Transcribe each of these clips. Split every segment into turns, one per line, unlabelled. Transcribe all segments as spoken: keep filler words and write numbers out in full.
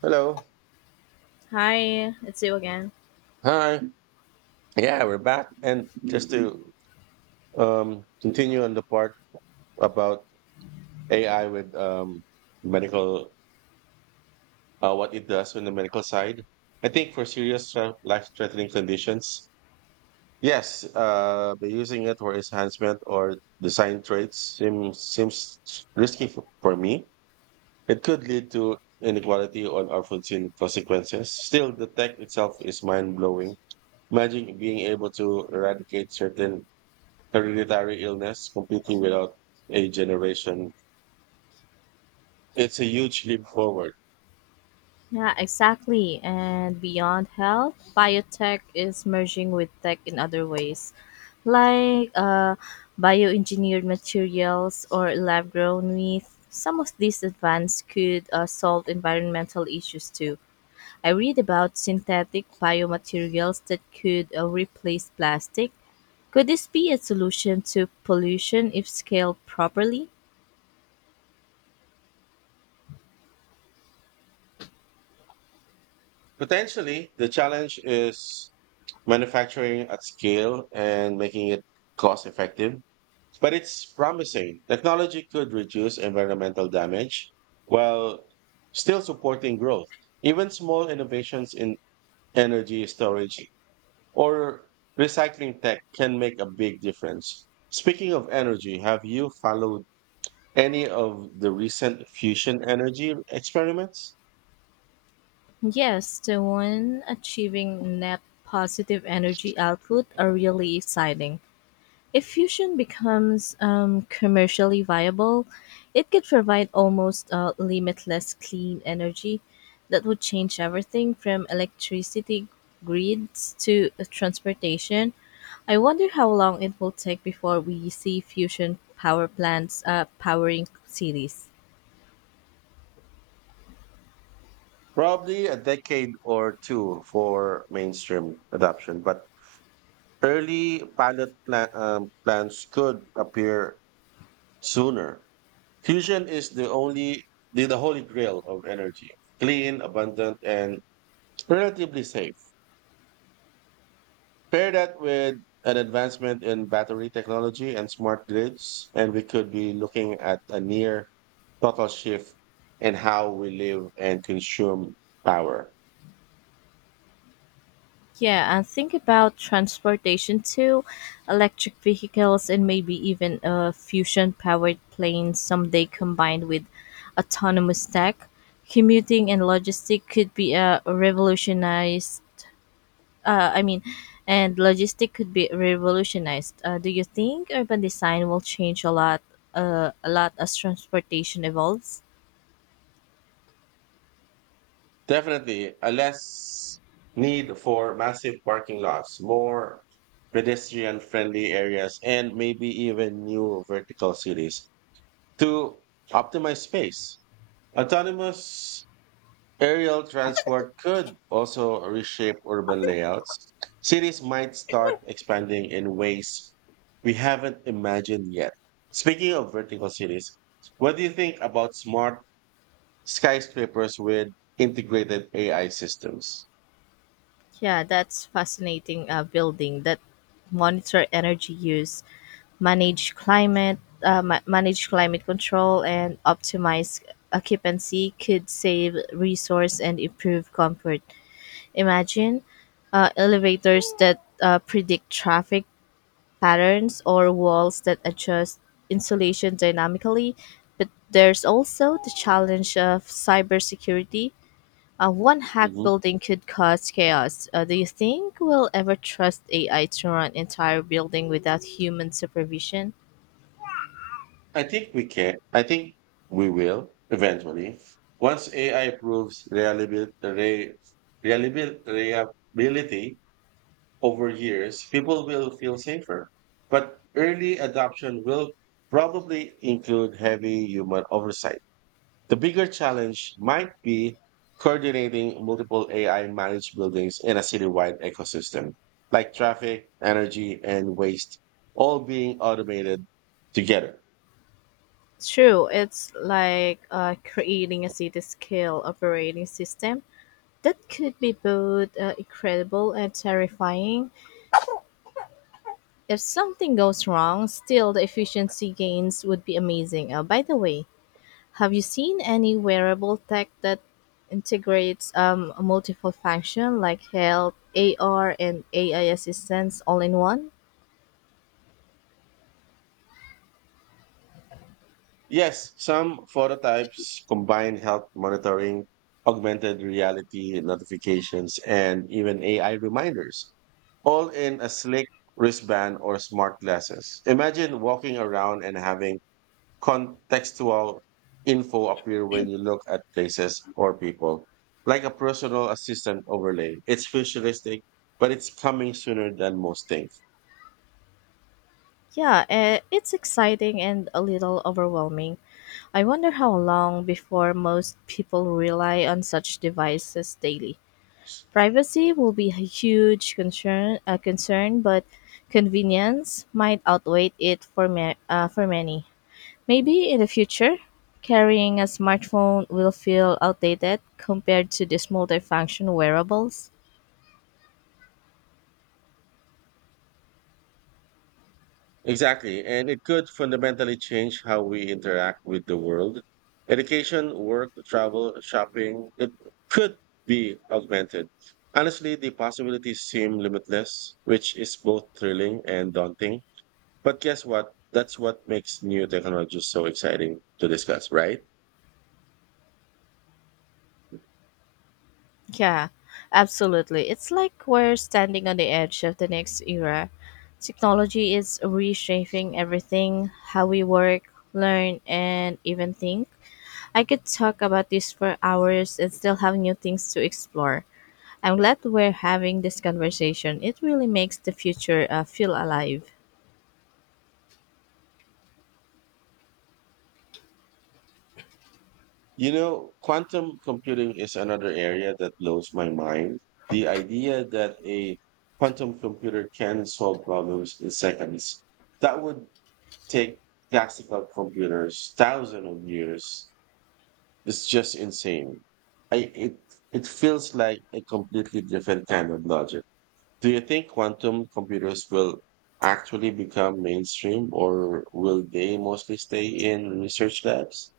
Hello.
Hi, it's you again.
Hi. Yeah, we're back. And just to um, continue on the part about A I with um, medical, uh, what it does on the medical side, I think for serious uh, life-threatening conditions, yes, uh, by using it for enhancement or design traits seems seems risky for, for me. It could lead to inequality or unforeseen consequences. Still, the tech itself is mind-blowing. Imagine being able to eradicate certain hereditary illness completely without a generation. It's a huge leap forward.
Yeah, exactly. And beyond health, biotech is merging with tech in other ways, like uh, bioengineered materials or lab grown meat. Some of these advances could uh, solve environmental issues too. I read about synthetic biomaterials that could uh, replace plastic. Could this be a solution to pollution if scaled properly?
Potentially, the challenge is manufacturing at scale and making it cost effective. But it's promising. Technology could reduce environmental damage while still supporting growth. Even small innovations in energy storage or recycling tech can make a big difference. Speaking of energy, have you followed any of the recent fusion energy experiments?
Yes, the one achieving net positive energy output are really exciting. If fusion becomes um, commercially viable, it could provide almost uh, limitless clean energy that would change everything from electricity grids to uh, transportation. I wonder how long it will take before we see fusion power plants uh, powering cities.
Probably a decade or two for mainstream adoption, but early pilot plan, um, plans could appear sooner. Fusion is the only the, the holy grail of energy, clean, abundant, and relatively safe. Pair that with an advancement in battery technology and smart grids, and we could be looking at a near total shift in how we live and consume power.
Yeah, and think about transportation too, electric vehicles and maybe even a fusion powered plane someday combined with autonomous tech. Commuting and logistic could be a revolutionized uh, I mean and logistic could be revolutionized. Uh, do you think urban design will change a lot uh, a lot as transportation evolves?
Definitely a less need for massive parking lots, more pedestrian friendly areas, and maybe even new vertical cities to optimize space. Autonomous aerial transport could also reshape urban layouts. Cities might start expanding in ways we haven't imagined yet. Speaking of vertical cities, what do you think about smart skyscrapers with integrated A I systems?
Yeah, that's fascinating uh, building that monitor energy use manage climate uh, ma- manage climate control and optimize occupancy could save resource and improve comfort imagine uh, elevators that uh, predict traffic patterns or walls that adjust insulation dynamically but there's also the challenge of cybersecurity uh, one hack
Mhm.
building could cause chaos. Uh, do you think we'll ever trust A I to run entire building without human supervision?
I think we can. I think we will eventually. Once A I proves reliabil- re- reliabil- reliability over years, people will feel safer. But early adoption will probably include heavy human oversight. The bigger challenge might be coordinating multiple A I managed buildings in a citywide ecosystem, like traffic, energy, and waste, all being automated together.
It's true. It's like uh, creating a city scale operating system that could be both uh, incredible and terrifying. If something goes wrong, still the efficiency gains would be amazing. Uh, by the way, have you seen any wearable tech that integrates um, multiple function like health, A R, and A I assistance all in one?
Yes, some phototypes combine health monitoring, augmented reality notifications, and even A I reminders, all in a slick wristband or smart glasses. Imagine walking around and having contextual info appear when you look at places or people, like a personal assistant overlay. It's futuristic, but it's coming sooner than most think.
Yeah, uh, it's exciting and a little overwhelming. I wonder how long before most people rely on such devices daily. Privacy will be a huge concern, uh, concern but convenience might outweigh it for, ma- uh, for many. Maybe in the future, carrying a smartphone will feel outdated compared to these multifunction wearables.
Exactly. And it could fundamentally change how we interact with the world. Education, work, travel, shopping, it could be augmented. Honestly, the possibilities seem limitless, which is both thrilling and daunting. But guess what? That's what makes new technologies so exciting to discuss, right?
Yeah, absolutely. It's like we're standing on the edge of the next era. Technology is reshaping everything how we work, learn, and even think. I could talk about this for hours and still have new things to explore. I'm glad we're having this conversation. It really makes the future uh, feel alive.
You know, quantum computing is another area that blows my mind. The idea that a quantum computer can solve problems in seconds that would take classical computers thousands of years. It's just insane. I, it it feels like a completely different kind of logic. Do you think quantum computers will actually become mainstream, or will they mostly stay in research labs?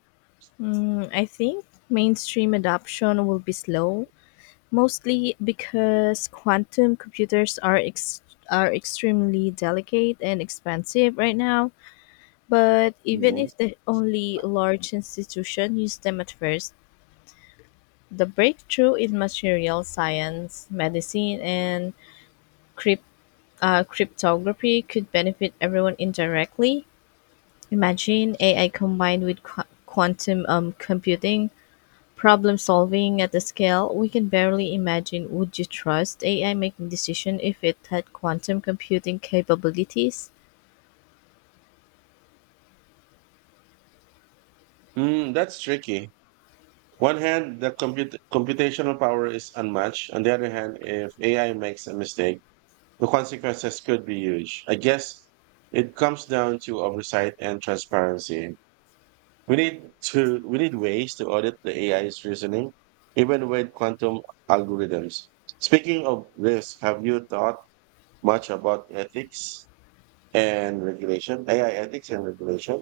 Mm, I think mainstream adoption will be slow, mostly because quantum computers are ex- are extremely delicate and expensive right now. But even
Mhm.
if the only large institution used them at first, the breakthrough in material science, medicine, and crypt- uh, cryptography could benefit everyone indirectly. Imagine A I combined with qu- quantum um, computing. Problem-solving at a scale we can barely imagine. Would you trust A I making decisions if it had quantum computing capabilities?
Mm, that's tricky. One hand, the comput computational power is unmatched. On the other hand, if A I makes a mistake, the consequences could be huge. I guess it comes down to oversight and transparency. We need to we need ways to audit the A I's reasoning, even with quantum algorithms. Speaking of risk, have you thought much about ethics and regulation? A I ethics and regulation?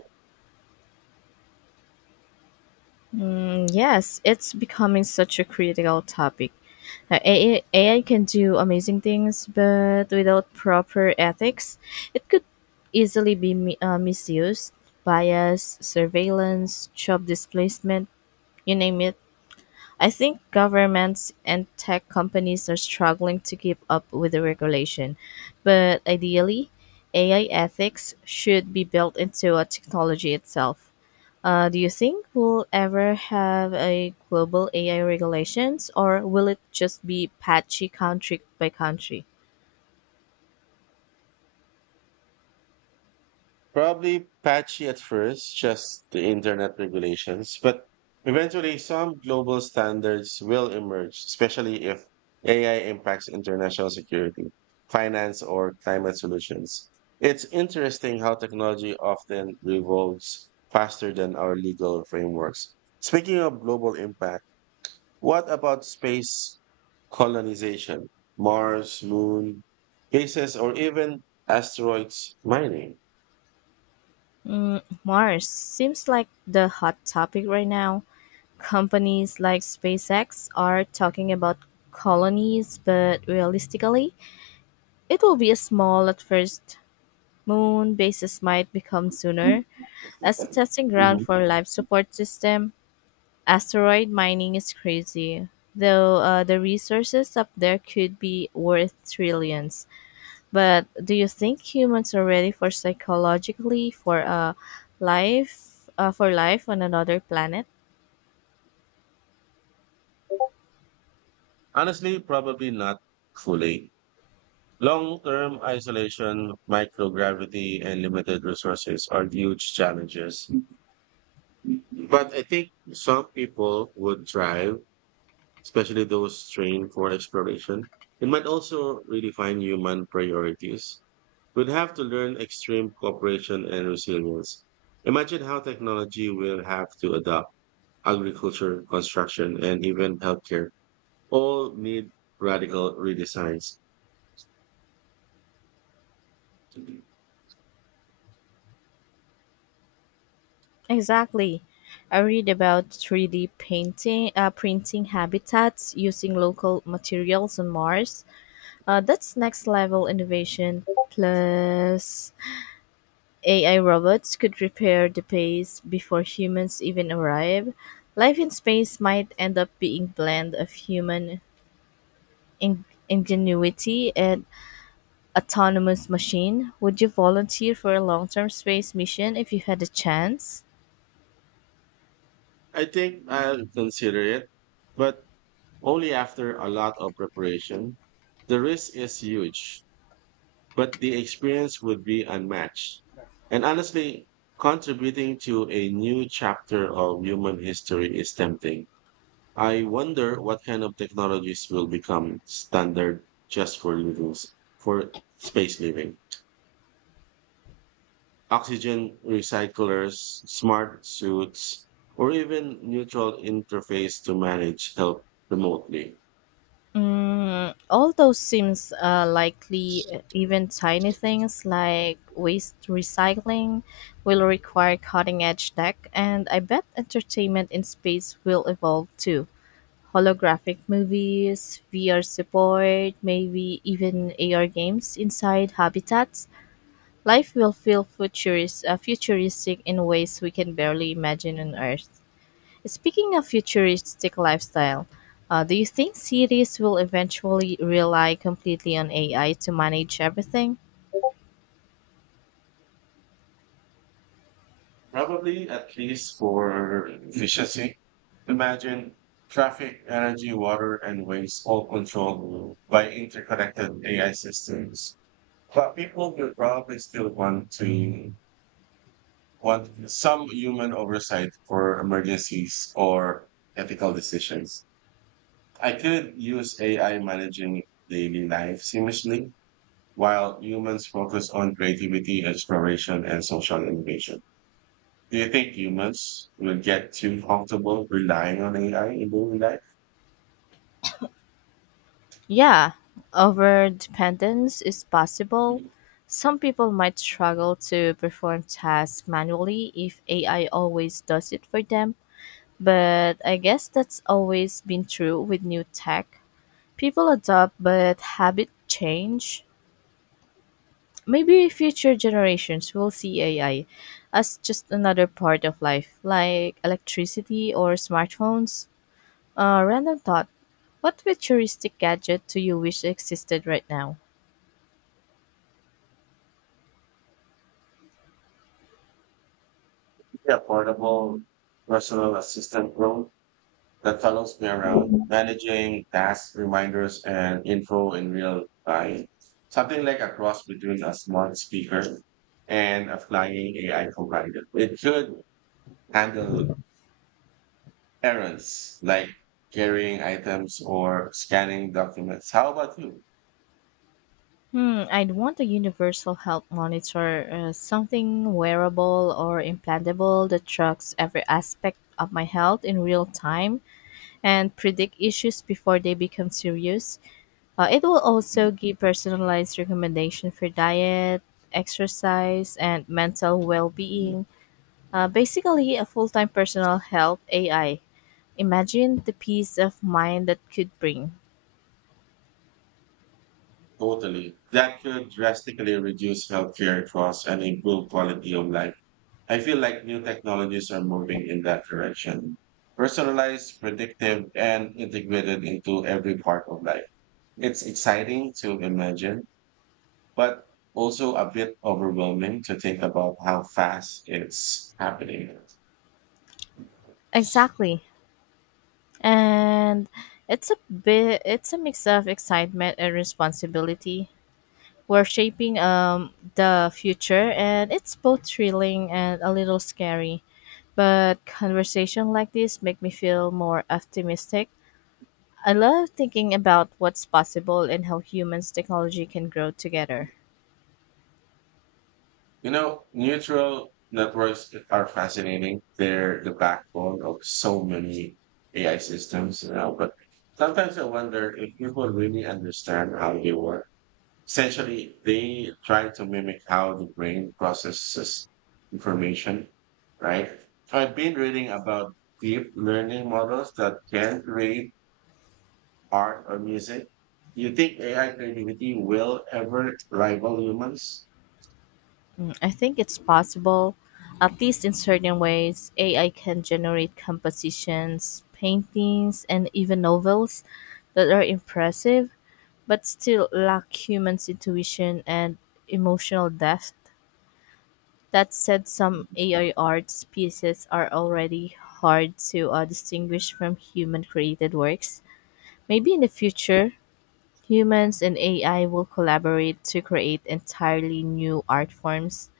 Mm, yes, it's becoming such a critical topic. Now, A I can do amazing things, but without proper ethics, it could easily be mi- uh, misused, bias, surveillance, job displacement, you name it. I think governments and tech companies are struggling to keep up with the regulation, but ideally, A I ethics should be built into a technology itself. Uh, do you think we'll ever have a global A I regulations, or will it just be patchy country by country?
Probably patchy at first, just the internet regulations, but eventually some global standards will emerge, especially if A I impacts international security, finance, or climate solutions. It's interesting how technology often revolves faster than our legal frameworks. Speaking of global impact, what about space colonization, Mars, moon, bases, or even asteroids mining?
Mm, Mars seems like the hot topic right now. Companies like SpaceX are talking about colonies, but realistically, it will be small at first. Moon bases might become sooner as a testing ground for life support system. Asteroid mining is crazy, though uh, the resources up there could be worth trillions. But do you think humans are ready for psychologically for a life uh, for life on another planet?
Honestly, probably not fully. Long term isolation, microgravity, and limited resources are huge challenges. But I think some people would thrive, especially those trained for exploration. It might also redefine human priorities. We'd have to learn extreme cooperation and resilience. Imagine how technology will have to adapt. Agriculture, construction, and even healthcare all need radical redesigns.
Exactly. I read about three D painting, uh, printing habitats using local materials on Mars. Uh, that's next level innovation. Plus, A I robots could repair the base before humans even arrive. Life in space might end up being blend of human in- ingenuity and autonomous machine. Would you volunteer for a long-term space mission if you had a chance?
I think I'll consider it, but only after a lot of preparation. The risk is huge, but the experience would be unmatched. And honestly, contributing to a new chapter of human history is tempting. I wonder what kind of technologies will become standard just for living, for space living. Oxygen recyclers, smart suits, or even neutral interface to manage health remotely.
Mm, all those seems uh, likely. uh, Even tiny things like waste recycling will require cutting edge tech, and I bet entertainment in space will evolve too. Holographic movies, V R support, maybe even A R games inside habitats. Life will feel futuris- uh, futuristic in ways we can barely imagine on Earth. Speaking of futuristic lifestyle, uh, do you think cities will eventually rely completely on A I to manage everything?
Probably at least for efficiency. Imagine traffic, energy, water, and waste all controlled by interconnected A I systems. But people will probably still want to want some human oversight for emergencies or ethical decisions. I could use A I managing daily life seamlessly while humans focus on creativity, exploration, and social innovation. Do you think humans will get too comfortable relying on A I in daily life?
Yeah, over dependence is possible. Some people might struggle to perform tasks manually if A I always does it for them, but I guess that's always been true with new tech. People adopt, but habit change. Maybe future generations will see A I as just another part of life, like electricity or smartphones. Uh, random thought. What futuristic gadget do you wish existed right now?
The affordable personal assistant role that follows me around, managing tasks, reminders, and info in real time. Something like a cross between a smart speaker and a flying A I provider. It could handle errands like carrying items or scanning documents. How about you?
Hmm, I'd want a universal health monitor, uh, something wearable or implantable that tracks every aspect of my health in real time and predict issues before they become serious. Uh, it will also give personalized recommendation for diet, exercise, and mental
Mm.
well-being. Uh, basically, a full-time personal health A I. Imagine the peace of mind that could bring.
Totally. That could drastically reduce healthcare costs and improve quality of life. I feel like new technologies are moving in that direction. Personalized, predictive, and integrated into every part of life. It's exciting to imagine, but also a bit overwhelming to think about how fast it's happening.
Exactly, and it's a bit. it's a mix of excitement and responsibility. We're shaping um, the future, and it's both thrilling and a little scary. But conversation like this make me feel more optimistic. I love thinking about what's possible and how humans technology can grow together.
You know, neural networks are fascinating. They're the backbone of so many A I systems now. But sometimes I wonder if people really understand how they work. Essentially, they try to mimic how the brain processes information, right? So I've been reading about deep learning models that can create art or music. Do you think A I creativity will ever rival humans?
Mm, I think it's possible, at least in certain ways. A I can generate compositions, paintings, and even novels that are impressive, but still lack humans' intuition and emotional depth. That said, some A I arts pieces are already hard to uh, distinguish from human created works. Maybe in the future, humans and A I will collaborate to create entirely new art forms.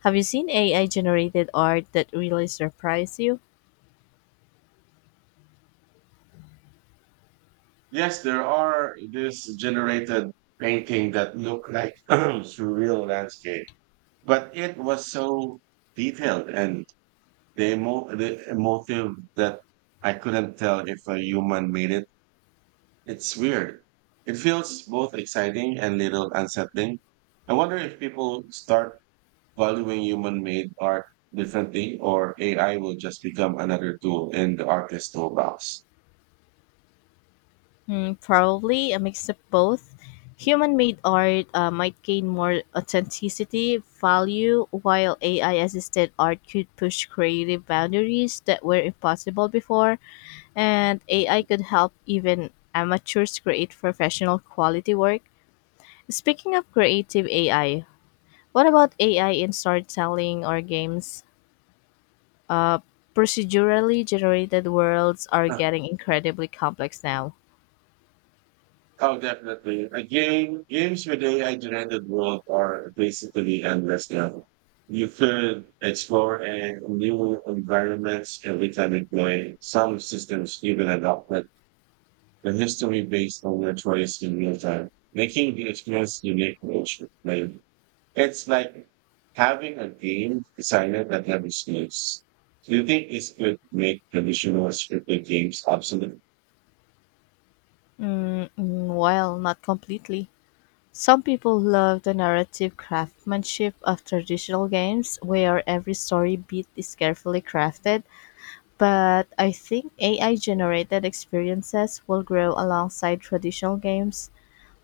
Have you seen A I generated art that really surprised you?
Yes, there are this generated painting that look like surreal landscape, but it was so detailed and the, emo- the emotive that I couldn't tell if a human made it. It's weird. It feels both exciting and little unsettling. I wonder if people start valuing human-made art differently, or A I will just become another tool in the artist's toolbox?
Hmm, probably a mix of both. Human made art uh, might gain more authenticity, value, while A I assisted art could push creative boundaries that were impossible before, and A I could help even amateurs create professional quality work. Speaking of creative A I, what about A I in storytelling or games? Procedurally generated worlds are
Huh.
getting incredibly complex now.
Oh, definitely. A game, games with ai generated world are basically endless now. You could explore a new environments every time you play. Some systems even adopted the history based on your choice in real time, making the experience unique to each player. It's like having a game designer at every stage. Do you think this could make traditional scripted games obsolete?
Mm, mm, well, not completely. Some people love the narrative craftsmanship of traditional games where every story beat is carefully crafted, but I think A I generated experiences will grow alongside traditional games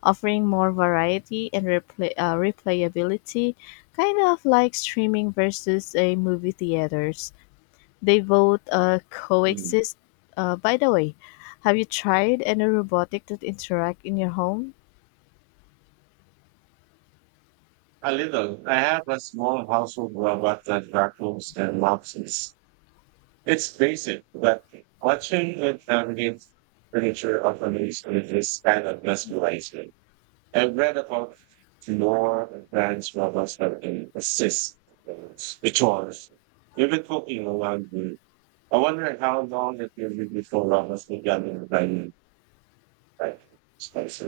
offering more variety and replay, uh, replayability, kind of like streaming versus a movie theaters. They both uh, coexist. Uh, by the way, have you tried any robotic that interact in your home?
A little. I have a small household robot that vacuums and mops. It's, it's basic, but watching it navigate furniture often leaves me with this kind of mesmerization. I've read about more advanced robots that can assist the chores, even cooking or laundry. I wonder how long it will be before robots will get in the dining right space.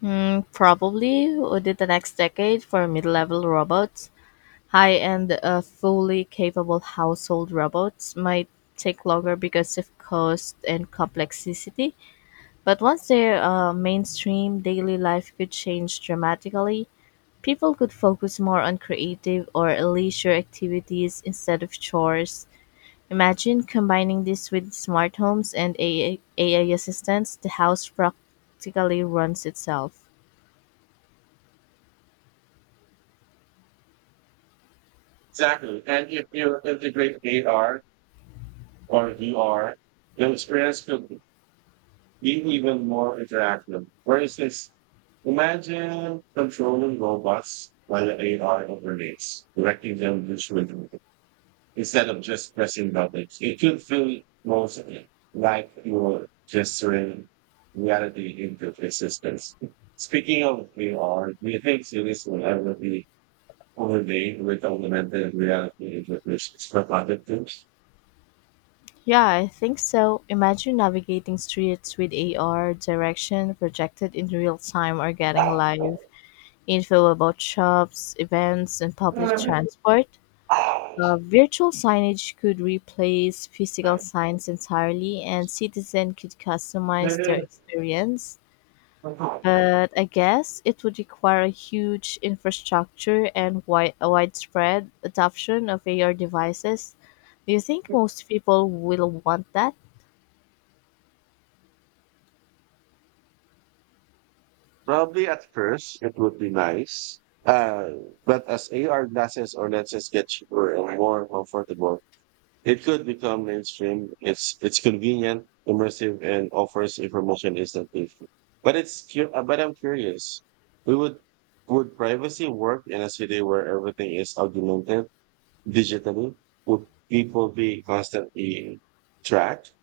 Hmm, probably within the next decade for mid-level robots. High-end, uh, fully capable household robots might take longer because of cost and complexity. But once their uh, mainstream daily life could change dramatically, people could focus more on creative or leisure activities instead of chores. Imagine combining this with smart homes and AI, A I assistants, the house practically runs itself.
Exactly. And if you integrate A R or V R, the experience could being even more interactive. For instance, imagine controlling robots while the A R operates, directing them visually instead of just pressing buttons. It could feel most like you're gesturing reality into existence. Speaking of A R, do you think series will ever be overlaid with augmented reality interpretations for content
Yeah, I think so. Imagine navigating streets with A R direction projected in real time or getting live info about shops, events, and public transport.
tools?
Uh, virtual signage could replace physical signs entirely, and citizens could customize their experience. But I guess it would require a huge infrastructure and wide, a widespread adoption of A R devices. Do you think most people will want that?
Probably at first it would be nice. Uh, but as A R glasses or lenses get cheaper and more comfortable, it could become mainstream. It's it's convenient, immersive, and offers information instantly. But it's cu- uh, but I'm curious. We would would privacy work in a city where everything is augmented digitally? Would people be constantly tracked?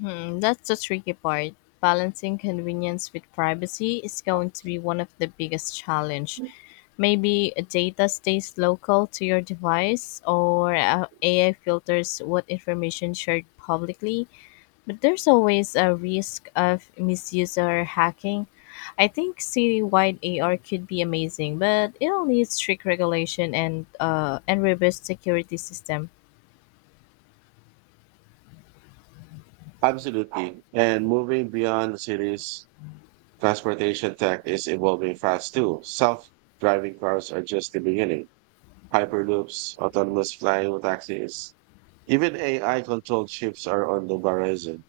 Hmm, that's the tricky part. Balancing convenience with privacy is going to be one of the biggest challenge. Maybe data stays local to your device or uh, A I filters what information shared publicly, but there's always a risk of misuse or hacking. I think city wide A R could be amazing, but it'll need strict regulation and uh, and robust security system.
Absolutely. And moving beyond cities, transportation tech is evolving fast too. Self driving cars are just the beginning. Hyperloops, autonomous flying taxis, even A I controlled ships are on the horizon.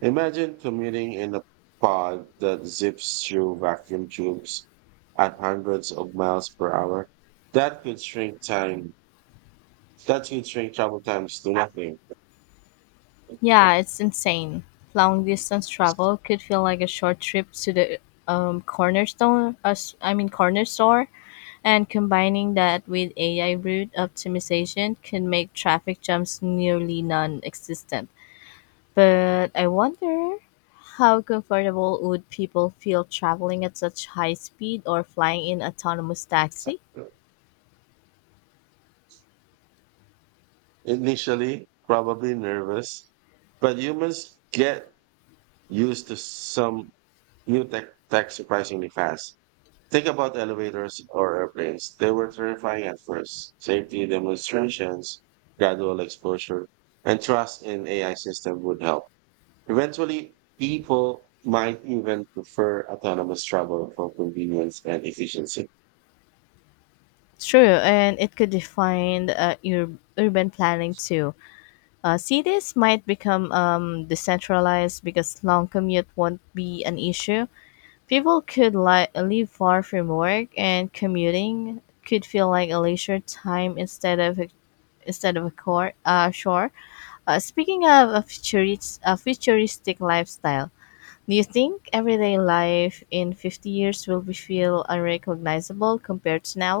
Imagine commuting in a pod that zips through vacuum tubes at hundreds of miles per hour. That could shrink time. That could shrink travel times to nothing.
Yeah, it's insane. Long distance travel could feel like a short trip to the um, corner store, uh, s- I mean corner store, and combining that with A I route optimization can make traffic jams nearly non-existent. But I wonder how comfortable would people feel traveling at such high speed or flying in autonomous taxi?
Initially probably nervous, but humans get used to some New tech, tech surprisingly fast. Think about elevators or airplanes. They were terrifying at first. Safety demonstrations, gradual exposure, and trust in A I system would help. Eventually, people might even prefer autonomous travel for convenience and efficiency.
True, and it could define uh, ur- urban planning too. Uh, cities might become um, decentralized because long commute won't be an issue. People could li- live far from work, and commuting could feel like a leisure time instead of a, instead of a core uh, shore. Uh, speaking of a, futurist, a futuristic lifestyle, do you think everyday life in fifty years will be feel unrecognizable compared to now?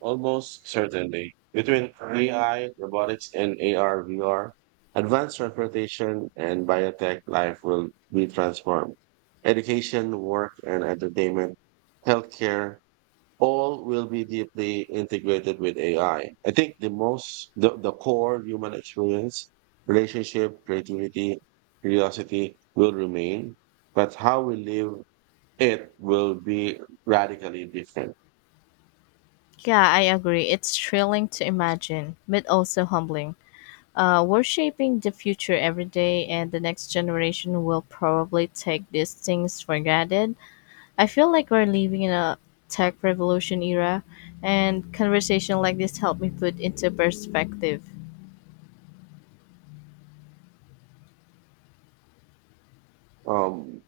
Almost certainly. Between A I, robotics, and A R, V R, advanced transportation and biotech life will be transformed. Education, work, and entertainment, healthcare, all will be deeply integrated with A I. I I think the most, the, the core human experience, relationship, creativity, curiosity will remain, but how we live it will be radically different.
Yeah, I agree. It's thrilling to imagine, but also humbling. Uh, we're shaping the future every day, and the next generation will probably take these things for granted. I feel like we're living in a tech revolution era, and conversation like this help me put into perspective.
Um,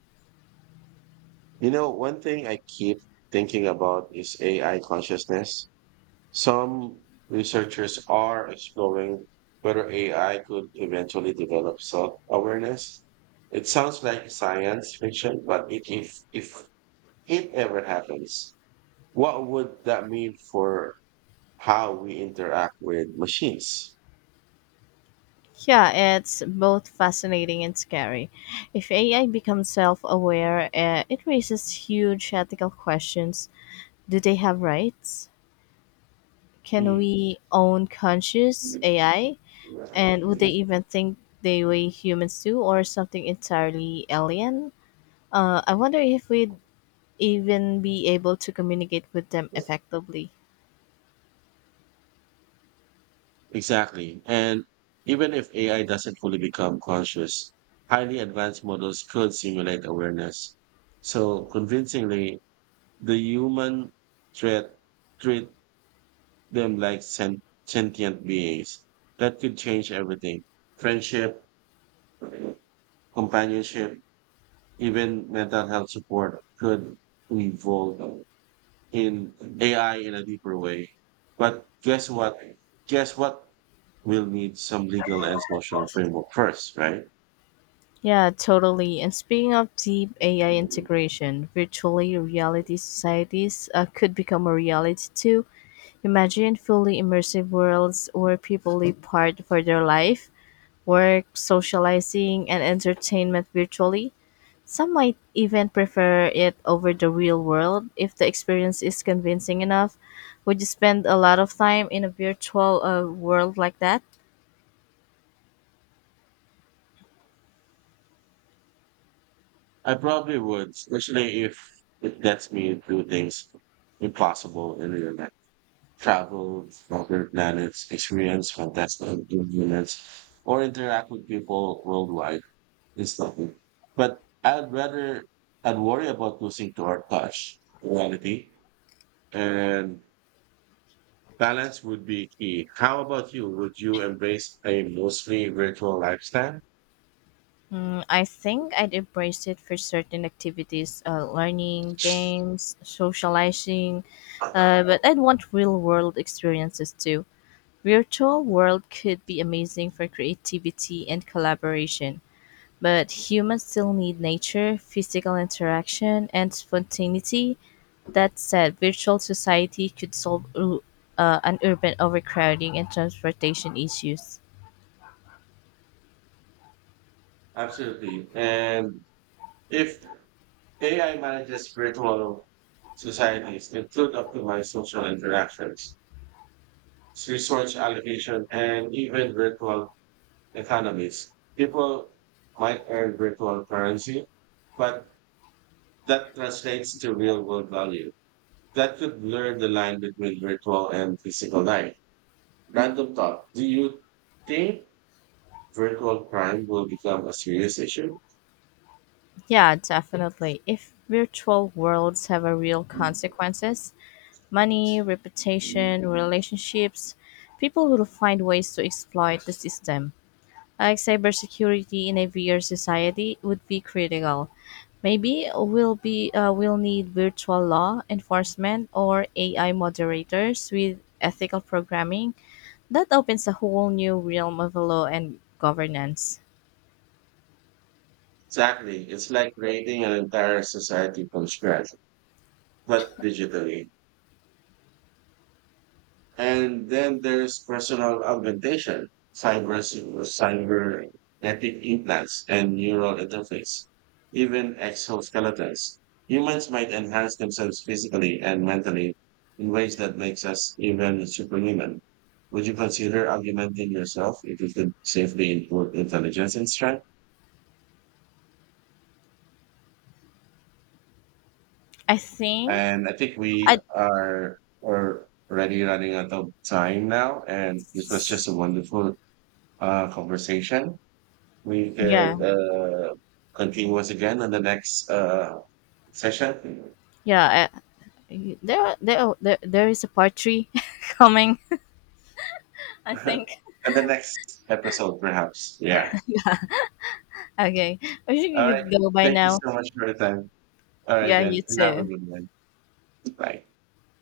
You know, one thing I keep thinking about is A I consciousness. Some researchers are exploring whether A I could eventually develop self-awareness. It sounds like science fiction, but it, if if it ever happens, what would that mean for how we interact with machines?
Yeah, it's both fascinating and scary. If A I becomes self aware, uh, it raises huge ethical questions. Do they have rights? Can
Hmm.
we own conscious A I? And would they even think the way humans do or something entirely alien? Uh, I wonder if we'd even be able to communicate with them effectively.
Exactly. And even if A I doesn't fully become conscious, highly advanced models could simulate awareness. So convincingly, the human threat treat them like sen- sentient beings. That could change everything. Friendship, companionship, even mental health support could evolve in A I in a deeper way. But guess what? Guess what? We'll need some legal and social framework first, right?
Yeah, totally. And speaking of deep A I integration, virtually reality societies uh, could become a reality too. Imagine fully immersive worlds where people live part for their life, work, socializing, and entertainment virtually. Some might even prefer it over the real world if the experience is convincing enough. Would you spend a lot of time in a virtual uh, world like that?
I probably would, especially if it lets me do things impossible in real life. Travel, other planets, experience fantastic units, or interact with people worldwide. It's nothing. But I'd rather, I'd worry about losing to our touch, reality, and balance would be key. How about you? Would you embrace a mostly virtual lifestyle?
Mm, I think I'd embrace it for certain activities, uh, learning, games, socializing, uh, but I'd want real world experiences too. Virtual world could be amazing for creativity and collaboration. But humans still need nature, physical interaction, and spontaneity. That said, virtual society could solve ur- uh, an urban overcrowding and transportation issues.
Absolutely. And if A I manages virtual societies, it could optimize social interactions, resource allocation, and even virtual economies. People might earn virtual currency, but that translates to real world value. That could blur the line between virtual and physical life. Random thought. Do you think virtual crime will become a serious issue.
Yeah, definitely. If virtual worlds have a real consequences, money, reputation, relationships, people will find ways to exploit the system. Like cybersecurity in a V R society would be critical. Maybe we'll be uh, we'll need virtual law enforcement or A I moderators with ethical programming. That opens a whole new realm of law and governance.
Exactly. It's like creating an entire society from scratch, but digitally. And then there's personal augmentation, cyber, cyber genetic implants, and neural interface, even exoskeletons. Humans might enhance themselves physically and mentally in ways that makes us even superhuman. Would you consider augmenting yourself if you could safely improve intelligence and strength?
I think
And I think we
I
are are already running out of time now. And this was just a wonderful uh, conversation. We
yeah,
could uh, continue once again on the next uh, session.
yeah I, there, there there there is a part three coming. I think
And the next episode, perhaps. Yeah.
okay. I think
All
you
right.
could go by
Thank you
now.
so much for the time. All right,
Yeah, you
then. You have a
too.
good one. Bye.